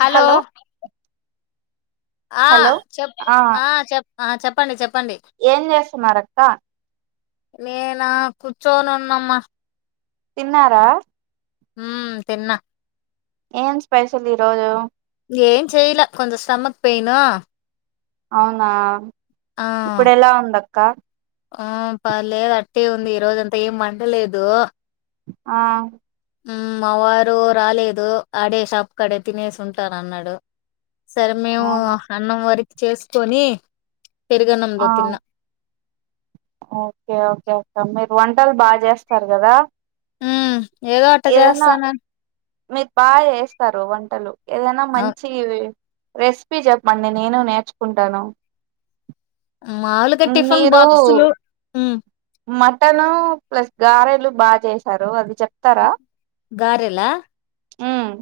Hello ఆ hello చెప్పు ఆ చెప్ ఆ చెప్పండి చెప్ ఏం చేస్తున్నారక్కా నేనా కూర్చొనున్నమ్మా తిన్నారా మ్మ్ తిన్న ఏమ్ స్పెషల్ ఈరోజు ఏం చెయలే కొంత స్టమక్ పెయిను అవునా ఆ ఇప్పుడు ఎలా ఉందక్క ఆ పలే టె ఉంది ఈ రోజు అంత ఏం వండలేదు ఆ మా వారు రాలేదు ఆడే షాప్ కడే తినేసి ఉంటారు అన్నాడు సరే మేము అవునా అన్నం వారికి చేసుకొని పెరుగణంలో ఆ తిన్న ఓకే ఓకే అక్క మీరు వంటలు బాగా చేస్తారు కదా హ్మ్ ఏదో అట ఏదైనా చేస్తాను మీరు బాగా చేస్తారు వంటలు ఏదైనా మంచిగా రెసిపీ చెప్పండి నేను నేర్చుకుంటాను మాముూలుగా టిఫిన్ బాక్సులు మ్మ్ మటన్ ప్లస్ గారెలు బాగా చేసారు అది చెప్తారా గారెలా మ్మ్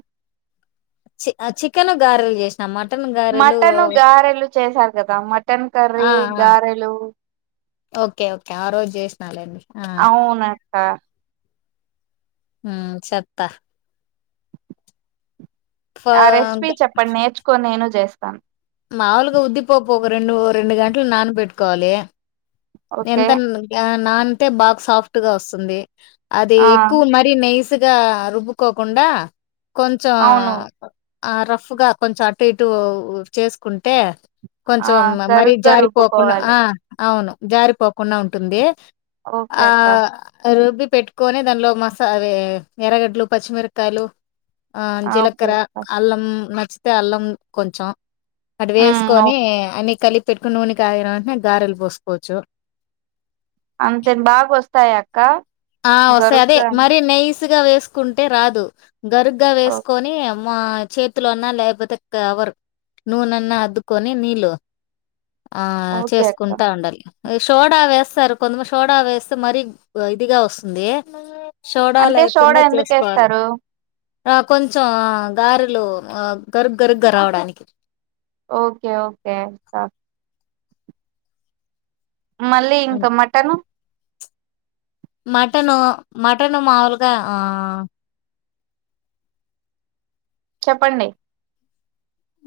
చి చికెన్ గారెలు చేసిన మాట్ మటన్ గారెలు చేసారు కదా మటన్ కర్రీ ఆ ఆ గారెలు నాలేండి అవున ఆ మ్మ్ చెత్త ఫ ఆ రెసిపి చెప్పండి నేర్చుకోని నేను చే స్తాను మాములుగా ఉద్ది పప్పు ఒక రెండు రెండు గంటలు నానబెట్టుకోవాలి. ఓకే ఎంతన్నది క్యాన్ నాన్తే బాగ సాఫ్ట్ గా వస్తుంది అది ఆ ఎక్కువ మరి నైస్ గా రుబ్బుకోకుండా కొంచెం అవును ఆ రఫ్గా కొంచెం అటు ఇటు చేసుకుంటే ఆ కొంచెం మరీ గరుగ్గా జారిపోకుండా రుబ్బుకోవాలి ఆ అవును జారిపోకుండా ఉంటుంది ఓకే ఆ అక్క రుబి పెట్టుకొని దానిలో మసా అదీ ఎర్రగడ్డలు పచ్చి మిరకాయలు ఆ ఓకే జిలకర అక్క అల్లం నచి తే అల్లం కొంచం అటు ఉమ్ ఓ- వేసుకొని అన్ని కలి పెట్టుకుని నూనే కాగిన వెంటనే గారెలు పోస్ కోవచ్చు అంతే బా వస్త్ తాయాక్క ఆ వస్తాయి అదే మరి నై స్ గా వేసుకుంటే రాదు గరుగ్గా ఓ- వేసుకొనీ మా చేతులో అన్నా లేకపోతే కవర్ నూనెన్నా అద్దుకొని నీళ్ళు ఆ ఓకే అక్క చేసుకుంటా ఉండాలి షోడా వేస్తారు కొంతమంది షోడా వేస్తే మరీ ఇదిగా వస్తుంది సోడా అంటే శోడా లేకుండా చేసుకోవాలి ఎందుకేస్తారు ఆ కొంచెం గారెలు గరుగ్గరుగ్గా రావడానికి ఓకే ఓకే క మళ్ళీ ఇంకా మటను మటను మటన్ మాముూలుగా ఆ చెప్పండి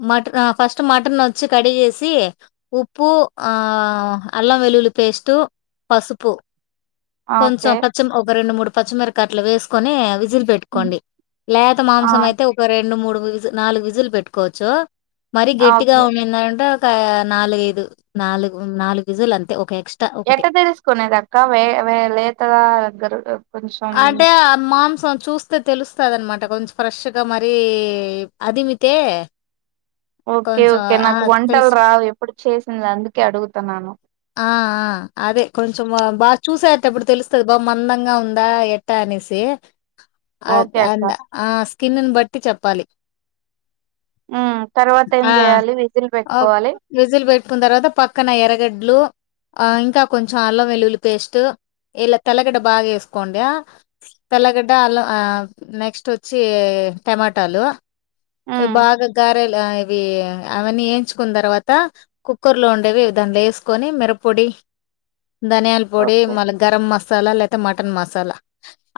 మట్కా ఫస్ట్ మటన్ వచ్చి కడిగేసి ఉప్పు ఆ అల్లం వెల్లుల్లి పేస్టు పసుపు ఆ, ఓకే కొంచం పచ్చం ఒక రెడు మూడ్ పచ్చమీర్కట్లు వేసుకొని విజిల్ ఉమ్, పెట్టుకోండి లేత ఆ మాంసం అయితే ఒక రెండు మూడు విజు నాలుగు విజులు పెట్టుకోవచ్చు మరీ ఆ, గట్టిగా ఓకే ఉనిందింటే నాలుగైదు నాలుగు నాలుగు విజిల్ అంతే ఒక హెచ్ అట్ట తెలుసుకునేదక్క వే వే లే త గరు కొంచెం అంటే ఆ మాంసం చూస్తే తెలుస్తదనమ అంట కొంచెం ఫ్రెష్గా మరీ అదిమితే ఓకే కొంచెం ఓకే ఆ! నాకు వంటల్ తెలుసు. రావు ఎప్పు చేసింది అందుకే, అడుగుతున్నాను ఆ! ఆ! అదే కొంచెం బా చూసేటప్పుడు తెలుస్తుది బా మందంగా ఉందా ఎట్ట ఆనేసి అ ఓకే అక్క. అంద ఆ కిన్నని బట్టి చెప్పాలి హ్మ్. తర్వాత ఏం జేయాలి? విజిల్ ఆ పెట్టుకోవాలి. విజిల్ పెట్టుకున్న తర్వాత పక్కన ఎరగడ్ ఇంకా కొంచెం అల్లం వెల్లుల్లి పేస్ట్ ఇల తెల్లగడ్డ బాగా వేసుకోండి తెల్లగడ్డ అల్ల నెక్స్ట్ వచ్చి టమాటాలు ఇవి హ్మ్. బాగా గార ఇవి అవన్నీ వేయించుకున్న తర్వాత కుక్కర్ లో ఉండేవి ధన్లో వేసు కొని మీరపోడి ధనియాల పొడి ఓకే. మళ్ళ గరం మసాలా లేతే మ మటన్ మసాలా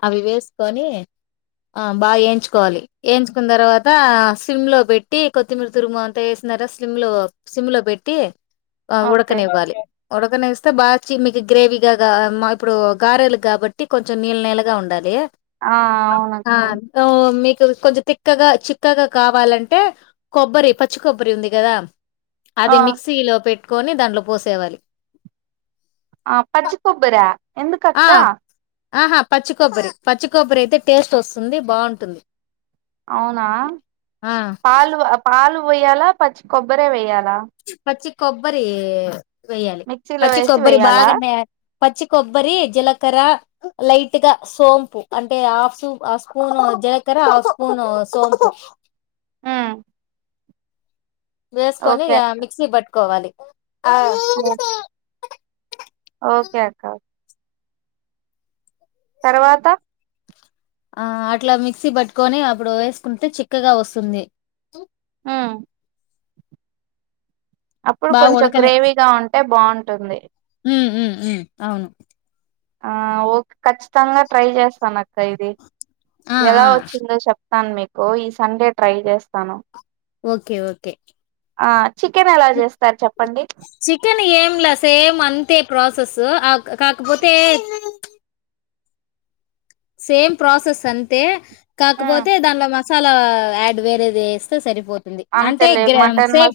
అవి వేసుకొని, ఆ బాగా వేయించుకోవాలి వేయించుకున్న తర్వాత సిమ్ లో పెట్టి కొత్తిమీర తురుమ అంతా వేసిన తర సిమ్లో సిమ్లో పెట్టి ఆ వు ఓకే. ఉడకనివ్వాలి ఉడకనిస్తే బాగ మీకు గ్రేవీగా ఇప్పుడు గారెలు కాబట్టి కొంచెం నీళ్ళ నీళ్ళగా ఉండాలి ఆ! ఆ అవునక్క. తో కొంచెం తిక్కగా, చిక్కగా, కావాలంటే కొబ్బరి పచ్చి కొబ్బరి ఉంది కదా ఆ! అది మిక్సీలో పె కొని దాన్ పోసేవాలి ఆ పచ్చి కొబ్బర్య ఆ ఎందుకక్క ఆహా, పచ్చికబ్బరి పచ్చి కొబరి అయితే టేస్ట్ వస్తుంది బాగుంటుంది అవునా ఆ పాలు పాలు పోయ్యాలా పచ్చి కొబ్బరే వయల పచ్ కొబ్బరి వెయ్యాలి మిక్సీలో పచ్చి వేసి కొబ్బరి వెయ్యాలా? బాగానే పచ్చి కొబ్బరి జీలకర లైట్ గా సోంపు అంటే ఆఫ్ అఫ్ స్పూను జలకర ఆఫ్ స్పూన్ సోంపు ఉ వేస్కొని ఇగ మిక్సీ బట్ కోవాలి ఆఓ ఓకే అక్క తర్వాత ఆ అట్లా మిక్సీ పట్టుకొని అప్పుడు వేసుకుంటే చిక్కగా వస్తుంది ఆ అప్పుడు బాగా కొంచెం ఉడకని గ్రేవీగా ఉంటే బ టున్తుంది ఉ ఉమ్ అవును ఆ ఓ ఖచ్చితంగా ట్రై చేస్తాను అక్క ఇది ఆ ఎలా ఆ వచ్చిందో చెప్ప వస్తాను మీకు ఈ సండే ట్రై చేస్తాను ఓకే ఓకే ఆ చికెన్ ఎలా చేస్తారు చెప్ చికెన్ ఏంలా సేమ్ అంతే ప్రాసెస్ కాకపోతే సేమ్ ప్రాసెస్ అంతే ఉమ్ కాకపోతే దానిలో మ మసాలా యాడ్ వేరేది వేస్తే సరిపోతుంది అంటే గ్రామ్ సేమ్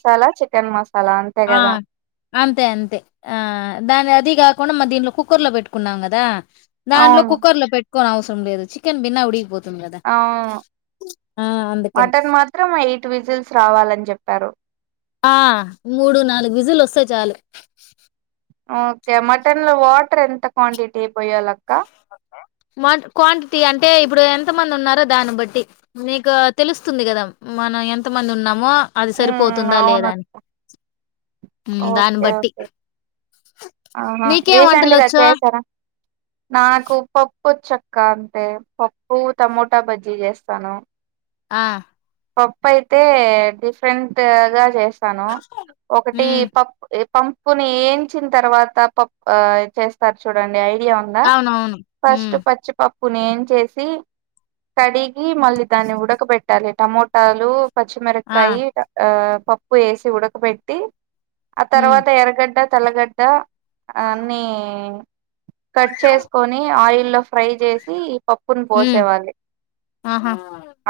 తెన్ మ ఆ అంతే అంతే ఆ దాని అది కాకుండా మా దీంట్లో కుక్కర్ లో పెట్టుకున్నాం కదా దానిలో అవును కుకర్ లో పెట్ న అవసరం లే చికెన్ బిన్న ఉడిపో ఆ అందుకని మటన్ మాత్రం ఎయిట్ విజిల్స్ రావాలని చెప్ తారు ఆ మూడు నాలుగు విజులు వస్తే చాలు ఓకే మటన్ లో వాటర్ ఎంత క్వాంటిటీ పోయేలా అక్క క్వాంటిటీ అంటే ఇప్పుడు ఎంత మంది ఉన్నారో దాన్ని బట్టి మీకు తెలుస్తుంది కదా మనం ఎంత మంది ఉన్నామో అది ఉమ్ సరిపోతుందా అవున లేదా అని దాన్ని ఓకే బట్టి ఓకే ఆహా నీకేం రీసెంట్ వంటలు గా వచ్చు చేసారా నాకు పప్పు వచ్చక్క అంతే పప్పు టమోటా బజ్జీ చేస్తాను ఆ పప్పు అయితే డిఫరెంట్ గా చేస్త స్తాను ఒకటి ఉమ్ పప్పు పంపుని ఏయించిన తర్వాత ప చేస్తారు చూడండి అ ఉందా అవునవును ఫస్ట్ ఉమ్ పచ్చిపాప్పు ప్పుని ఏన్చేసి కడిగి మళ్ళీ దాన్ని ఉడకబెట్టాలి టమోటాలు ఆ పచ్చిమిరకాయి ఆ పప్పు వేసి ఉడకబెట్టి ఆ ఉమ్ తర్వాత ఎరగడ్డ తేలగడ్డ అన్ని కట్ చేసుకొని ఆయిల్ హలో ఫ్రై చేసి పప్పును ఉమ్ పోసేవాళ్ళి ఆహా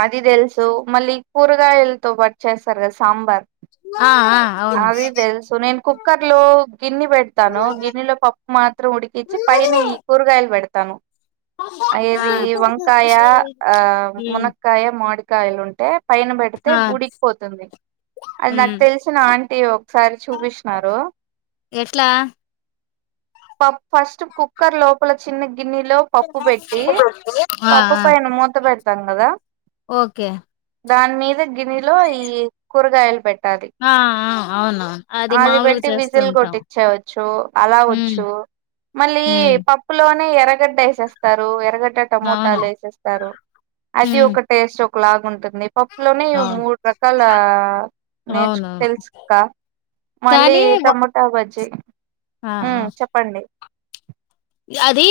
అది తెలిసి సో మళ్ళీ కూరగాయలతో పాటు చేస్తారు కదా సాంబార్ ఆ ఆ అవును కుక్కర్లో గిన్ని పెడతాను గిన్నిలో పప్పు మాత్రం ఉడికించి పైన ఈ కూరగాయలు పెడతా తను ఆ ఏది వంకాయ ఆ ఉమ్ మునక్కాయ మావిడి కాయలు ఉంటె పైన పెడితే ఆ ఉడికి పోతుంది అది నాకు ఉమ్ తెలిసిన ఆంటీ ఒకసారి చూపించినారు ఎట్లా ఫస్ట్ కుక్కర్ లోపల చిన్న గిన్నెలో పప్పు పెట్టి ఆ పప్పు ఆ పైన మూత పె తంగదా ఓకే దాని మీద గిన్నెలో ఈ కూరగాయలు పె ఆ ఆ అవునవును అది మాములుగా పెట్టి చేస్తూ విజిల్ ఉంటాం కొట్టించేవచ్చు అలా ఉమ్ వచ్చు మళ్ళీ హ్మ్. పప్పులో ఎరగడ్డ ఏసేస్తారు ఎరగడ్డ అవును. టమోటాలు యేసేస్తారు అది హ్మ్. ఒక టేస్ట్ లాగ ఉంటది కంది పప్పు లోనే అవును. మూడు రకాల నేర్చు అవునవును. తెలుసుకా మళ్ళీ కానీ వ టమోటా బజ్జీ ఆ! ఉ ఆ! చెప్పండి అది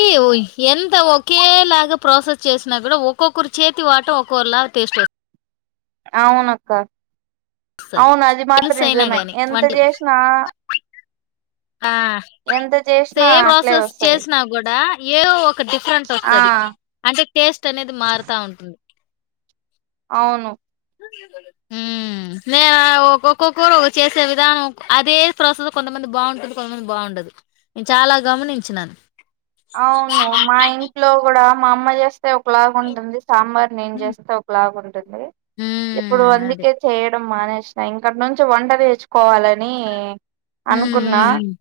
ఎంత ఒకేలాగా ప్రాసెస్ చేసినా కూడా ఒక్కొక్కరు చేతి వాటం ఒక్కొరిలాటేస్ట్ వస్తది అవును అక్క వస్తుంది తెలుస అయినా గాని ఎంత వంటలు చేసినా ఆ ఎంత చేసినా సేమ్ అట్లే ప్రాసెస్ వస్తది చేసినా కూడా ఏవో ఒక డిఫరెంట్ ఆ వస్తది అంటే టేస్ట్ అనేది మారాతా ఉంటుంది అవును నేను ఒక్కొక్కొక్కరు చేసే విధానం అదే ప్రస కొంతమంది బాగుంటుంది కొంతమంది బాగుండదు నేను చాలా గమనించినాను అవును మా ఇంట్లో కూడా మా అమ్మ చేస్తే ే ఒకలాగా ఉంటుంది సాంబార్ నేన్ హ్మ్. చేస్తే ఒకలాగా ఉంటుంది ఇప్పుడు హ్మ్. అది. అందుకే చేయ మానేసినా ఇంకా నుంచి వంట నేర్చుకోవాలని హ్మ్. అనుకున్నా హ్మ్. హ్మ్.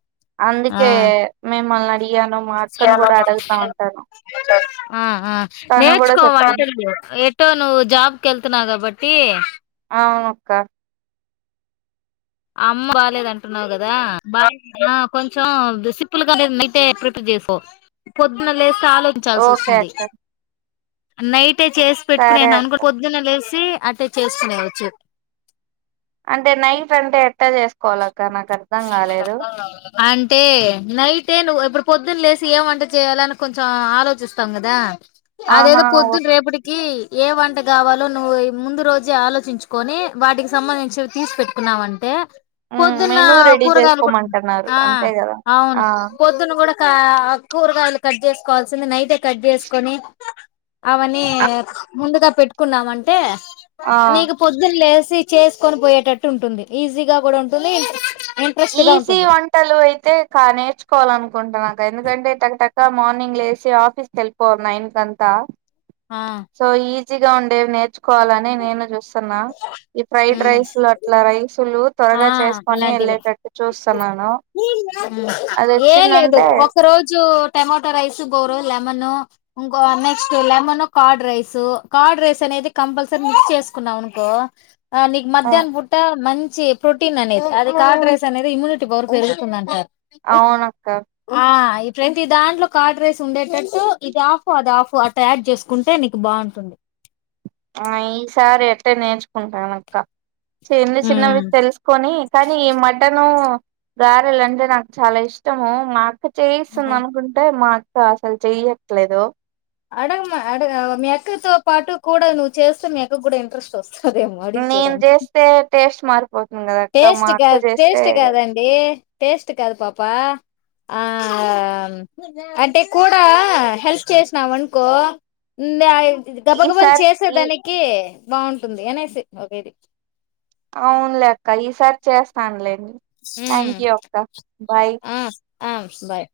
ఆ అందుకే మేమల్లా అ మార్గ ఆ తను కూడా నేర్చుకో చెప్తుంది వంటర్ ఎటో నువ్వు జాబ్కి వెళ్తున్నా కాబట్ ఏ అనక్క అమ్మ బాలలేద అంటున్నావు కదా బాగా కొంచెం సిపుల్ గానే నీటే ప్రిపేర్ చేసావు పొద్దున లే ఆలోించాల్సి ఓకే వస్తుంది అక్క నైట్ అే చేసి పెట్టుకునే సరే అనుకో అక్క పొద్దున్న లేేసి అంటే చేసుకునే వచ్చు అంటే నైట్ అంటే ఎ చేసుకోవాల ఇకా నాకు అర్థం కాలేదు అంటే నైటే నువ్వు ఇప్పుడు పొద్దున్న లేసి ఏం వంట చేయాలని కొంచెం ఆలోచిస్తాం కదా ఆహా అదేదో ఓ- పొద్దున రేపటికి ఏ వంట కావాలో నువ్వు ఈ ముందు రోజే ఆలోచించుకొని వాటికి సంబంధించి తీసి పెెట్టుకున్నావంటే ఉమ్, మెనూ రెడీ కూరగాయలు కూడా చేసుకోమంటున్నారు ఆ అంతే కదా అవును ఆ పొద్దున్న కూడా కూరగాయలు కట్ చేసుకోవాల్సింది నైతే కట్ చేసుకొని అనే ఆ ముందుగా పెట్టు కున్నామంటే ఆ నీకు పొద్దున్ లేస్ తీ చేసుకొని పోయేటట్టు ఉంటుంది ఈజీగా కూడా ఉంటుంది ఇంట్రెస్ట్ గా ఈజీ ఉంటుంది వంటలు అయితే కా నేర్చుకోవాల అనుకుంటున్నా ఎందుకంటే టకటకా మార్నింగ్ లేేసి ఆఫీస్కి వెళ్ళిపోవల్ నైన్ కంతా ఆ సో ఈ చిగా ఉండేవి నేర్చుకోవాలని నేను చూస్తున్ తున్నవ్ ఈ ఫ్రైడ్ ఉమ్ రైస్లు అట్లా రైసులు ఆ త్వరగా చేసుకొని అలాంటివి వెళ్ళేటట్ అది ఏం లేదు వచ్చిందంటే ఒక రోజు టమోటో రైస్ గోరు లెమన్ ఇంకో next lemon curd rice curd rice అనేది కంపల్సరీ మిక్స్ చేసుకున్నాం అనుకో ఆ నీక్ ఆ, మధ్యాన్ బుట మంచి చెబ్ ప్రోటీన్ అనేది అది కాడ్ రైస్ అనేది ఇమ్యూనిటీ పవర్ పెరుగుతుంది అంటారు ఉఫ్ అవునక్క ఆ ప్రతి దాంట్లో కాడ్ రైస్ ఉండేటట్టు ఇది ఆఫ్ అది ఆఫ్ అట్ యాడ్ చేసుకుంటే నీకు బావుంటుంది ఆ ఈసారి అట్టే నేర్చుకుంటానక్క చిన్న చిన్నవి ఉమ్ తెలుసుకొని కానీ ఈ మటను గారెలు అంటే నాకు చాలా ఇష్టము మాకు ఇ చేయిస్తుంది ఆహా అనుకుంటే మా కా అసలు చెయ్యట్లేదు అడగమ్ అడ అవ్ మీ అక్కతో పాటు కూడా నువ్వు చేస్తే మీయ్యాకక్ కూడా ఇంట్రెస్ట్ వస్తు నేను చేస్తే టేస్ట్ స్మార్ టేస్ట్ కా టేస్ట్ కాదండి టేస్ట్ కాదు పాప ఆ అంటే కూడా హెల్ప్ చేసినా వనుకో న ఇది గబగబని ఈసారి చేసే ఈ దానికి బాగుంటుంది అనేసి ఒకిది అవునులే అక్క ఈసారి చేస్తానులేం థ్యాంక్ యూ అక్క బాయ్ ఆమ్ బాయ్